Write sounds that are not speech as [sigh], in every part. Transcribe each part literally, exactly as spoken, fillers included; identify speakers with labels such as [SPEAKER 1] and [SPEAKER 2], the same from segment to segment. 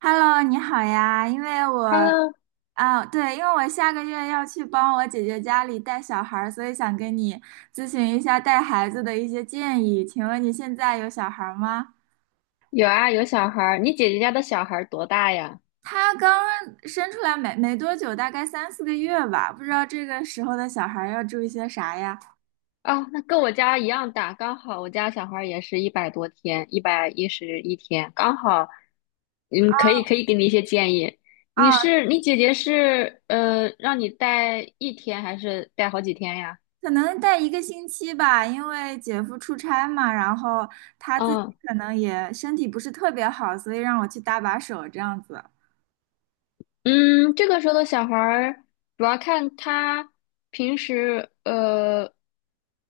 [SPEAKER 1] Hello，你好呀，因为我
[SPEAKER 2] Hello，
[SPEAKER 1] 啊，对，因为我下个月要去帮我姐姐家里带小孩儿，所以想跟你咨询一下带孩子的一些建议。请问你现在有小孩儿吗？
[SPEAKER 2] 有啊，有小孩儿。你姐姐家的小孩儿多大呀？
[SPEAKER 1] 他刚生出来没没多久，大概三四个月吧，不知道这个时候的小孩儿要注意些啥呀？
[SPEAKER 2] 哦，那跟我家一样大，刚好我家小孩儿也是一百多天，一百一十一天，刚好。嗯，可以。可以给你一些建议。你
[SPEAKER 1] 啊，
[SPEAKER 2] 是你姐姐是呃，让你带一天还是带好几天呀？
[SPEAKER 1] 可能带一个星期吧，因为姐夫出差嘛，然后他自己
[SPEAKER 2] 嗯。
[SPEAKER 1] 可能也身体不是特别好，所以让我去搭把手这样子。
[SPEAKER 2] 嗯，这个时候的小孩儿主要看他平时呃，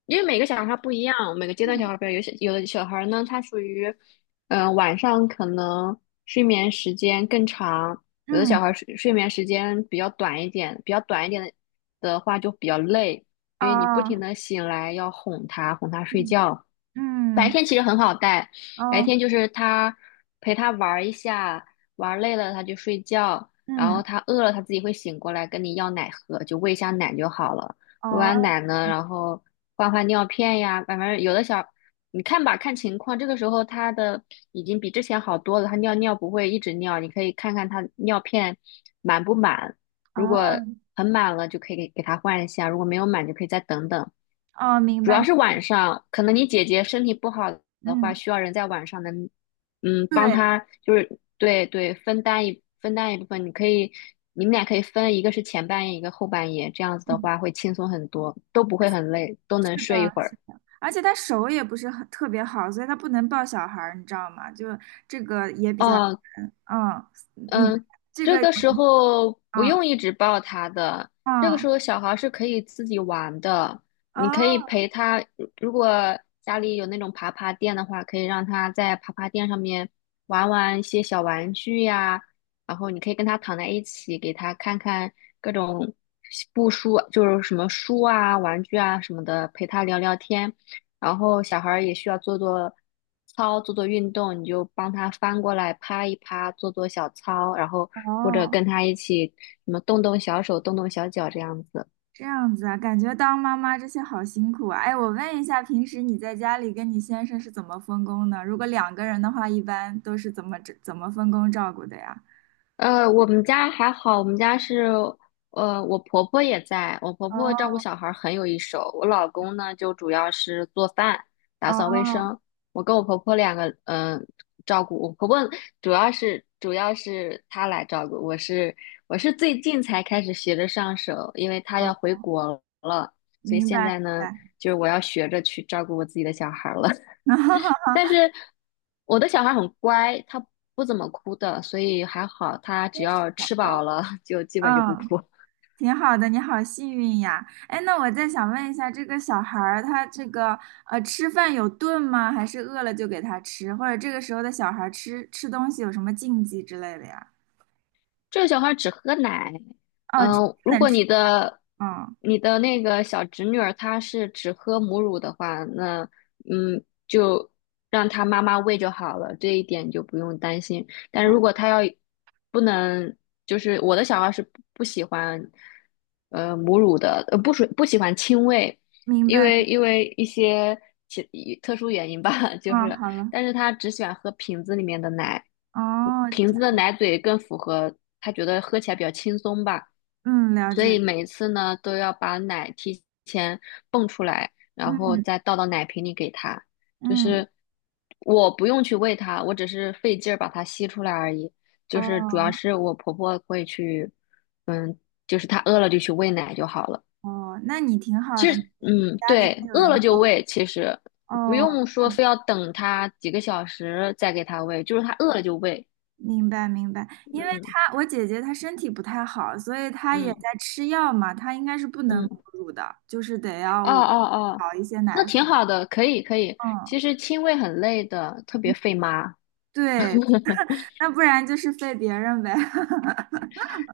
[SPEAKER 2] 因为每个小孩儿他不一样，每个阶段小
[SPEAKER 1] 嗯
[SPEAKER 2] 孩儿不一样，有些有的小孩儿呢，他属于嗯、呃晚上可能睡眠时间更长，有的小
[SPEAKER 1] 嗯，
[SPEAKER 2] 孩儿睡睡眠时间比较短一点，比较短一点的的话就比较累，因为你不停
[SPEAKER 1] 哦。
[SPEAKER 2] 的醒来要哄他哄他睡
[SPEAKER 1] 嗯
[SPEAKER 2] 觉。白
[SPEAKER 1] 嗯，
[SPEAKER 2] 天其实很好带，
[SPEAKER 1] 哦，
[SPEAKER 2] 白天就是他陪他玩儿一下，玩儿累了他就睡觉。然后
[SPEAKER 1] 嗯，
[SPEAKER 2] 它饿了，它自己会醒过来跟你要奶喝，就喂一下奶就好了。喂完
[SPEAKER 1] 哦，
[SPEAKER 2] 奶呢，然后换换尿片呀，反正有的小，你看吧，看情况。这个时候它的已经比之前好多了，它尿尿不会一直尿，你可以看看它尿片满不满。如
[SPEAKER 1] 哦，
[SPEAKER 2] 果很满了，就可以给给它换一下；如果没有满，就可以再等等。
[SPEAKER 1] 哦，明
[SPEAKER 2] 主要
[SPEAKER 1] 白，
[SPEAKER 2] 是晚上，可能你姐姐身体不好的话，
[SPEAKER 1] 嗯，
[SPEAKER 2] 需要人在晚上能，嗯，帮
[SPEAKER 1] 对，
[SPEAKER 2] 她，就是对对，分担一分担一部分，你可以，你们俩可以分，一个是前半夜，一个后半夜，这样子的
[SPEAKER 1] 嗯，
[SPEAKER 2] 话会轻松很多，都不会很累，都
[SPEAKER 1] 是
[SPEAKER 2] 能
[SPEAKER 1] 的，
[SPEAKER 2] 睡一会
[SPEAKER 1] 是
[SPEAKER 2] 儿。
[SPEAKER 1] 的，而且他手也不是很特别好，所以他不能抱小孩儿，你知道吗？就这个也比较
[SPEAKER 2] 哦，
[SPEAKER 1] 难，嗯，你
[SPEAKER 2] 嗯，
[SPEAKER 1] 这
[SPEAKER 2] 这
[SPEAKER 1] 个有，
[SPEAKER 2] 个时候不用
[SPEAKER 1] 嗯
[SPEAKER 2] 一直抱他的，这个时
[SPEAKER 1] 嗯，
[SPEAKER 2] 候小孩是可以自己玩的，
[SPEAKER 1] 哦
[SPEAKER 2] 你可以陪他。如果家里有那种爬爬垫的话，可以让他在爬爬垫上面玩玩一些小玩具呀，然后你可以跟他躺在一起，给他看看各种布书，就是什么书啊、玩具啊什么的，陪他聊聊天。然后小孩儿也需要做做操、做做运动，你就帮他翻过来趴一趴，做做小操，然后或者
[SPEAKER 1] 哦，
[SPEAKER 2] 跟他一起什么动动小手、动动小脚这样子。
[SPEAKER 1] 这样子啊，感觉当妈妈这些好辛苦啊。哎，我问一下，平时你在家里跟你先生是怎么分工的？如果两个人的话，一般都是怎么怎么分工照顾的呀？
[SPEAKER 2] 呃，我们家还好，我们家是，呃，我婆婆也在，我婆婆照顾
[SPEAKER 1] 哦。
[SPEAKER 2] 小孩儿很有一手，我老公呢就主要是做饭、打扫卫
[SPEAKER 1] 哦，
[SPEAKER 2] 生，我跟我婆婆两个，嗯、照顾我婆婆主要是主要是她来照顾，我是我是最近才开始学着上手，因为她要
[SPEAKER 1] 哦，
[SPEAKER 2] 回国了，所以
[SPEAKER 1] 明
[SPEAKER 2] 现
[SPEAKER 1] 白明
[SPEAKER 2] 在呢，
[SPEAKER 1] 白，
[SPEAKER 2] 就是我要学着去照顾我自己的小孩儿了。
[SPEAKER 1] [laughs]
[SPEAKER 2] 但是我的小孩很乖，他不怎么哭的，所以还好，他只
[SPEAKER 1] 真是
[SPEAKER 2] 要
[SPEAKER 1] 小
[SPEAKER 2] 吃饱
[SPEAKER 1] 宝，
[SPEAKER 2] 了就基本就不
[SPEAKER 1] 嗯，
[SPEAKER 2] 哭。
[SPEAKER 1] 挺好的，你好幸运呀。哎，那我再想问一下，这个小孩儿他这个呃吃饭有顿吗？还是饿了就给他吃？或者这个时候的小孩儿吃吃东西有什么禁忌之类的呀？
[SPEAKER 2] 这个小孩只喝奶。
[SPEAKER 1] 哦，只
[SPEAKER 2] 嗯、如
[SPEAKER 1] 能
[SPEAKER 2] 果
[SPEAKER 1] 吃，
[SPEAKER 2] 你的
[SPEAKER 1] 嗯
[SPEAKER 2] 你的那个小侄女儿她是只喝母乳的话，那嗯，就让她妈妈喂就好了，这一点就不用担心。但
[SPEAKER 1] 哦，
[SPEAKER 2] 如果她要不能，就是我的小孩是不不喜欢呃母乳的，呃不属不喜欢亲喂，
[SPEAKER 1] 明
[SPEAKER 2] 因
[SPEAKER 1] 白，
[SPEAKER 2] 为因为一些其特殊原因吧，[laughs] 就
[SPEAKER 1] 嗯，
[SPEAKER 2] 是
[SPEAKER 1] 好了，
[SPEAKER 2] 但是他只喜欢喝瓶子里面的奶，
[SPEAKER 1] 哦，
[SPEAKER 2] 瓶
[SPEAKER 1] 这
[SPEAKER 2] 子的奶嘴更符合他觉得喝起来比较轻松吧，
[SPEAKER 1] 嗯，了
[SPEAKER 2] 所
[SPEAKER 1] 解
[SPEAKER 2] 以
[SPEAKER 1] 了，
[SPEAKER 2] 每一次呢都要把奶提前泵出来，然后
[SPEAKER 1] 嗯
[SPEAKER 2] 再倒到奶瓶里给他，就
[SPEAKER 1] 嗯，
[SPEAKER 2] 是我不用去喂它，我只是费劲儿把它吸出来而已，就是主要
[SPEAKER 1] 哦
[SPEAKER 2] 是我婆婆会去，嗯，就是她饿了就去喂奶就好了。
[SPEAKER 1] 哦，那你挺好
[SPEAKER 2] 其
[SPEAKER 1] 的，
[SPEAKER 2] 实，
[SPEAKER 1] 你
[SPEAKER 2] 嗯，
[SPEAKER 1] 家里还
[SPEAKER 2] 对，
[SPEAKER 1] 有
[SPEAKER 2] 饿了
[SPEAKER 1] 人
[SPEAKER 2] 就
[SPEAKER 1] 帮，
[SPEAKER 2] 喂，其实不
[SPEAKER 1] 哦。
[SPEAKER 2] 用说非要等他几个小时再给他喂，就是他饿了就喂。
[SPEAKER 1] 明白明白，因为
[SPEAKER 2] 嗯
[SPEAKER 1] 她我姐姐她身体不太好，所以她也在
[SPEAKER 2] 嗯
[SPEAKER 1] 吃药嘛，她应该是不能母
[SPEAKER 2] 嗯，
[SPEAKER 1] 乳的，就是得要
[SPEAKER 2] 哦
[SPEAKER 1] 我
[SPEAKER 2] 哦哦，
[SPEAKER 1] 搞一些
[SPEAKER 2] 那
[SPEAKER 1] 奶
[SPEAKER 2] 挺
[SPEAKER 1] 粉。
[SPEAKER 2] 好的，可以可以。
[SPEAKER 1] 嗯，
[SPEAKER 2] 其实亲喂很累的，特别费妈。
[SPEAKER 1] 对，那不然就是费别人呗。[laughs]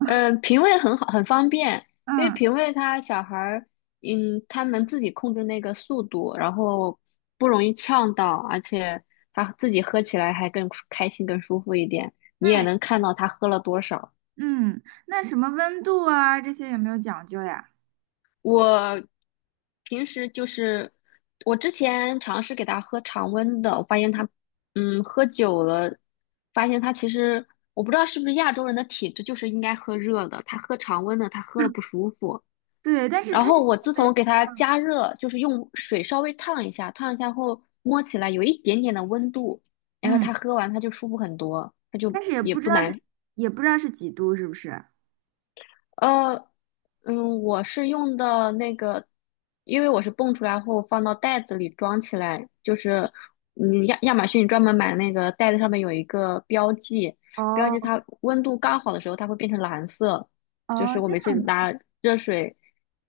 [SPEAKER 2] 嗯、呃，平喂很好，很方便，因为
[SPEAKER 1] 嗯，
[SPEAKER 2] 平喂他小孩儿，嗯，他能自己控制那个速度，然后不容易呛到，而且他自己喝起来还更舒开心、更舒服一点。你
[SPEAKER 1] 那
[SPEAKER 2] 也
[SPEAKER 1] 也
[SPEAKER 2] 能看到他喝了多少。
[SPEAKER 1] 嗯，那什么温度啊这些有没有讲究呀？
[SPEAKER 2] 我平时就是我之前尝试给他喝常温的，我发现他，嗯，喝久了，发现他其实我不知道是不是亚洲人的体质就是应该喝热的，他喝常温的，他喝了不舒服。
[SPEAKER 1] 对，但是
[SPEAKER 2] 然
[SPEAKER 1] 她
[SPEAKER 2] 后我自从给他加热，就是用水稍微烫一下，烫一下后摸起来有一点点的温度，然后
[SPEAKER 1] 嗯，嗯
[SPEAKER 2] 他喝完他就舒服很多，他
[SPEAKER 1] 但
[SPEAKER 2] 就
[SPEAKER 1] 是也
[SPEAKER 2] 也
[SPEAKER 1] 不知
[SPEAKER 2] 不
[SPEAKER 1] 道是
[SPEAKER 2] 难，
[SPEAKER 1] 也不知道是几度是不是？
[SPEAKER 2] 呃，嗯，我是用的那个，因为我是蹦出来后放到袋子里装起来，就是嗯亚亚马逊专门买那个袋子上面有一个标记，标记
[SPEAKER 1] 哦
[SPEAKER 2] 它温度刚好的时候它会变成蓝色，
[SPEAKER 1] 哦，
[SPEAKER 2] 就是我
[SPEAKER 1] 这
[SPEAKER 2] 每次
[SPEAKER 1] 样的，
[SPEAKER 2] 拿热水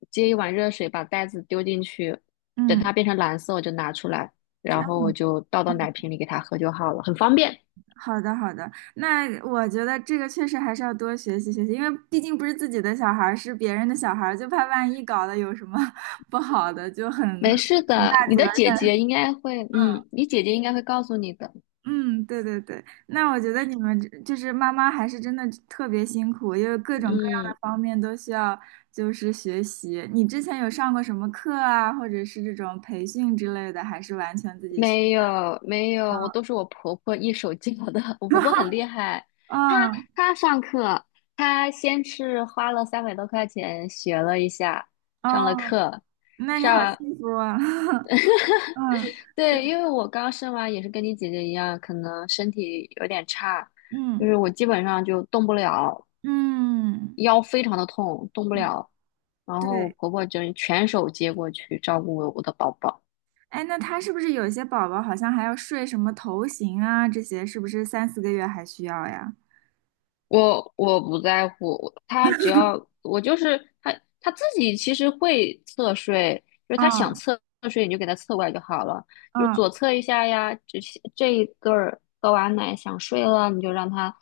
[SPEAKER 2] 接一碗热水把袋子丢进去，等
[SPEAKER 1] 嗯，
[SPEAKER 2] 它变成蓝色我就拿出来，
[SPEAKER 1] 这
[SPEAKER 2] 然
[SPEAKER 1] 样
[SPEAKER 2] 后我就倒到奶
[SPEAKER 1] 的。
[SPEAKER 2] 瓶里给它喝就好了，很方便。
[SPEAKER 1] 好的，好的，那我觉得这个确实还是要多学习学习，因为毕竟不是自己的小孩儿，是别人的小孩儿，就怕万一搞得有什么 [laughs] 不好的，就很
[SPEAKER 2] 没
[SPEAKER 1] 很
[SPEAKER 2] 事的，
[SPEAKER 1] 大
[SPEAKER 2] 你
[SPEAKER 1] 责
[SPEAKER 2] 的
[SPEAKER 1] 任。
[SPEAKER 2] 姐姐应该会，嗯，你姐姐应该会告诉你的，
[SPEAKER 1] 嗯，对对对，那我觉得你们这就是妈妈还是真的特别辛苦，因为各种各样
[SPEAKER 2] 嗯。
[SPEAKER 1] 的方面都需要就是学习。你之前有上过什么课啊，或者是这种培训之类的，还是完全自己学？
[SPEAKER 2] 没有没有，我都是我婆婆一手教的。[laughs] 我婆婆很
[SPEAKER 1] [laughs]
[SPEAKER 2] 厉害，她
[SPEAKER 1] 嗯，
[SPEAKER 2] 她上课，她先是花了三百多块钱学了一下，上了
[SPEAKER 1] 哦，
[SPEAKER 2] 课，
[SPEAKER 1] 那你好
[SPEAKER 2] 上，
[SPEAKER 1] 幸福啊！[laughs] 嗯，对，
[SPEAKER 2] 对，因为我刚生完也是跟你姐姐一样，可能身体有点差，就
[SPEAKER 1] 嗯。
[SPEAKER 2] 是我基本上就动不了，
[SPEAKER 1] 嗯，
[SPEAKER 2] 腰非常的痛，动不
[SPEAKER 1] 嗯
[SPEAKER 2] 了。然后我
[SPEAKER 1] 对，
[SPEAKER 2] 婆婆就全手接过去照顾我的宝宝。
[SPEAKER 1] 哎，那他是不是有些宝宝好像还要睡什么头型啊？这些是不是三四个月还需要呀？
[SPEAKER 2] 我我不在乎，他只要我就是他他自己其实会侧睡，就是他想
[SPEAKER 1] 嗯
[SPEAKER 2] 侧睡你就给他侧过来就好了，就是
[SPEAKER 1] 嗯
[SPEAKER 2] 左侧一下呀，这些这一顿儿喝完奶想睡了，你就让他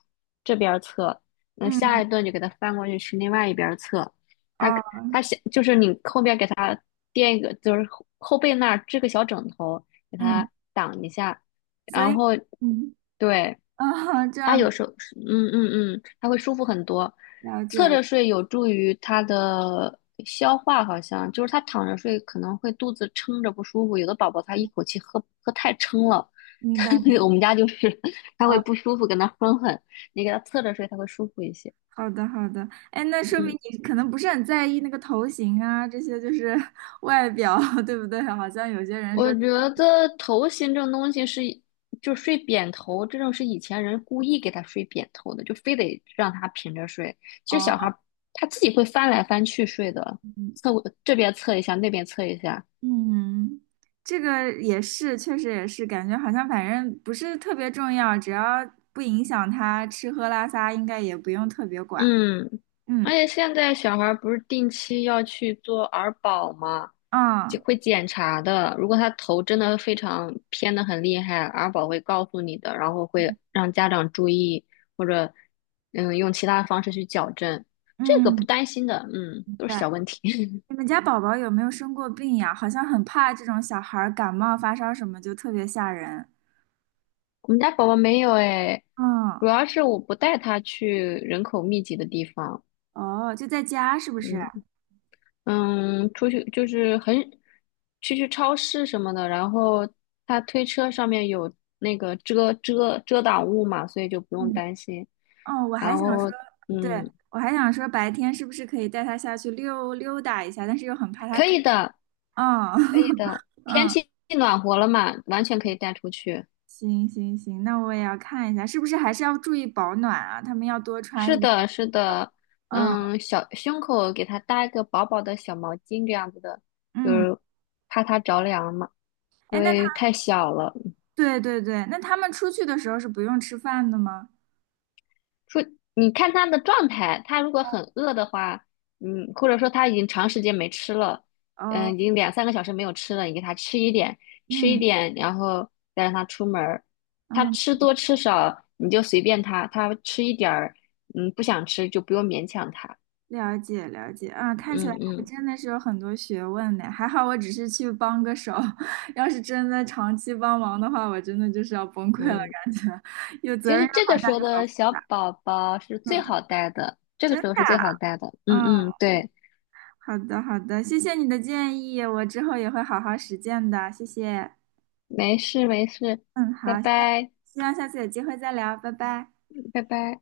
[SPEAKER 2] 这边儿侧，那
[SPEAKER 1] 嗯，
[SPEAKER 2] 下一顿就给他翻过去去另外一边儿侧，他
[SPEAKER 1] 哦，
[SPEAKER 2] 他想就是你后边给他垫一个，就是后后背那儿支个小枕头给
[SPEAKER 1] 嗯，
[SPEAKER 2] 他挡一下，
[SPEAKER 1] 所
[SPEAKER 2] 然
[SPEAKER 1] 以
[SPEAKER 2] 后。
[SPEAKER 1] 嗯
[SPEAKER 2] 对，
[SPEAKER 1] 啊，这
[SPEAKER 2] 他
[SPEAKER 1] 样
[SPEAKER 2] 有时候嗯嗯嗯，他会舒服很多。
[SPEAKER 1] 了
[SPEAKER 2] 侧
[SPEAKER 1] 解了，
[SPEAKER 2] 着睡有助于他的消化，好像就是他躺着睡可能会肚子撑着不舒服。有的宝宝他一口气喝喝太撑了，
[SPEAKER 1] 明白
[SPEAKER 2] [laughs]
[SPEAKER 1] 了，
[SPEAKER 2] 我们家就是 [laughs] 他会
[SPEAKER 1] 哦，
[SPEAKER 2] 不舒服，跟他哼哼。你给他侧着睡，他会舒服一些。
[SPEAKER 1] 好的好的，哎，那说明
[SPEAKER 2] 嗯。
[SPEAKER 1] 你可能不是很在意那个头型啊，这些就是 [laughs] 外表，对不对？好像有些人
[SPEAKER 2] 我
[SPEAKER 1] 说
[SPEAKER 2] 觉得头型这种东西是，就睡扁头这种是以前人故意给他睡扁头的，就非得让他平着睡。其实小孩
[SPEAKER 1] 哦。
[SPEAKER 2] 儿他自己会翻来翻去睡的，
[SPEAKER 1] 嗯
[SPEAKER 2] 侧这边侧一下，那边侧一下，
[SPEAKER 1] 嗯，这个也是，确实也是，感觉好像反正不是特别重要，只要不影响他吃喝拉撒，应该也不用特别管。
[SPEAKER 2] 嗯，而
[SPEAKER 1] 嗯，
[SPEAKER 2] 且现在小孩儿不是定期要去做儿保吗？
[SPEAKER 1] 啊，
[SPEAKER 2] 就会检查的。如果他头真的非常偏的很厉害，儿保会告诉你的，然后会让家长注意，或者嗯用其他方式去矫正。这个不
[SPEAKER 1] 嗯，
[SPEAKER 2] 担心的，嗯，都是
[SPEAKER 1] 对，
[SPEAKER 2] 小问题。
[SPEAKER 1] 你们家宝宝有没有生过病呀？好像很怕这种小孩儿感冒发烧什么，就特别吓人。
[SPEAKER 2] [laughs] 我们家宝宝没有哎，
[SPEAKER 1] 嗯，
[SPEAKER 2] 主要是我不带他去人口密集的地方，
[SPEAKER 1] 哦，就在家是不是？
[SPEAKER 2] 嗯。嗯，出去就是很去去超市什么的，然后他推车上面有那个遮遮遮挡物嘛，所以就不用
[SPEAKER 1] 嗯，
[SPEAKER 2] 担心。
[SPEAKER 1] 哦，我还
[SPEAKER 2] 然
[SPEAKER 1] 想说，
[SPEAKER 2] 后
[SPEAKER 1] 对，
[SPEAKER 2] 嗯，
[SPEAKER 1] 我还想说白天是不是可以带他下去溜溜达一下，但是又很怕他
[SPEAKER 2] 可
[SPEAKER 1] 感，
[SPEAKER 2] 以的，
[SPEAKER 1] 嗯，
[SPEAKER 2] 可以的，
[SPEAKER 1] [laughs]
[SPEAKER 2] 天
[SPEAKER 1] 嗯。
[SPEAKER 2] 气暖和了嘛，完全可以带出去。
[SPEAKER 1] 行行行，那我也要看一下，是不是还是要注意保暖啊？他们要多穿
[SPEAKER 2] 是
[SPEAKER 1] 一点。
[SPEAKER 2] 的，是的，
[SPEAKER 1] 嗯
[SPEAKER 2] 嗯，小胸口给它搭一个薄薄的小毛巾这样子的，就
[SPEAKER 1] 嗯，
[SPEAKER 2] 是怕它着凉嘛，因
[SPEAKER 1] 哎，那他，
[SPEAKER 2] 为太小了。
[SPEAKER 1] 对对对，那他们出去的时候是不用吃饭的吗？
[SPEAKER 2] 说你看他的状态，他如果很饿的话，嗯，或者说他已经长时间没吃了，
[SPEAKER 1] 哦，
[SPEAKER 2] 嗯，已经两三个小时没有吃了，你给他吃一点，吃一
[SPEAKER 1] 嗯
[SPEAKER 2] 点，然后再让他出门儿。他
[SPEAKER 1] 嗯，
[SPEAKER 2] 吃多吃少你就随便他，他吃一点儿，嗯，不想吃就不用勉强他。
[SPEAKER 1] 了解了解，啊，看起
[SPEAKER 2] 嗯
[SPEAKER 1] 来还
[SPEAKER 2] 嗯
[SPEAKER 1] 真的是有很多学问呢。还好我只是去帮个手，[laughs] 要是真的长期帮忙的话，我真的就是要崩溃了，
[SPEAKER 2] 嗯，
[SPEAKER 1] 感觉 [laughs] 有责
[SPEAKER 2] 其
[SPEAKER 1] 任
[SPEAKER 2] 实
[SPEAKER 1] 又
[SPEAKER 2] 这个
[SPEAKER 1] 好大
[SPEAKER 2] 时候
[SPEAKER 1] 又好
[SPEAKER 2] 的
[SPEAKER 1] 负
[SPEAKER 2] 小宝宝是最
[SPEAKER 1] 嗯，
[SPEAKER 2] 好带的，这个
[SPEAKER 1] 真
[SPEAKER 2] 时候
[SPEAKER 1] 的
[SPEAKER 2] 是最
[SPEAKER 1] 啊
[SPEAKER 2] 好带的。嗯
[SPEAKER 1] 嗯，
[SPEAKER 2] 嗯，对，
[SPEAKER 1] 好的好的，谢谢你的建议，我之后也会好好实践的，谢谢。
[SPEAKER 2] 没事没事，
[SPEAKER 1] 嗯，
[SPEAKER 2] 拜
[SPEAKER 1] 好，希望
[SPEAKER 2] 拜，
[SPEAKER 1] 希望下次有机会再聊，拜拜。
[SPEAKER 2] 拜拜。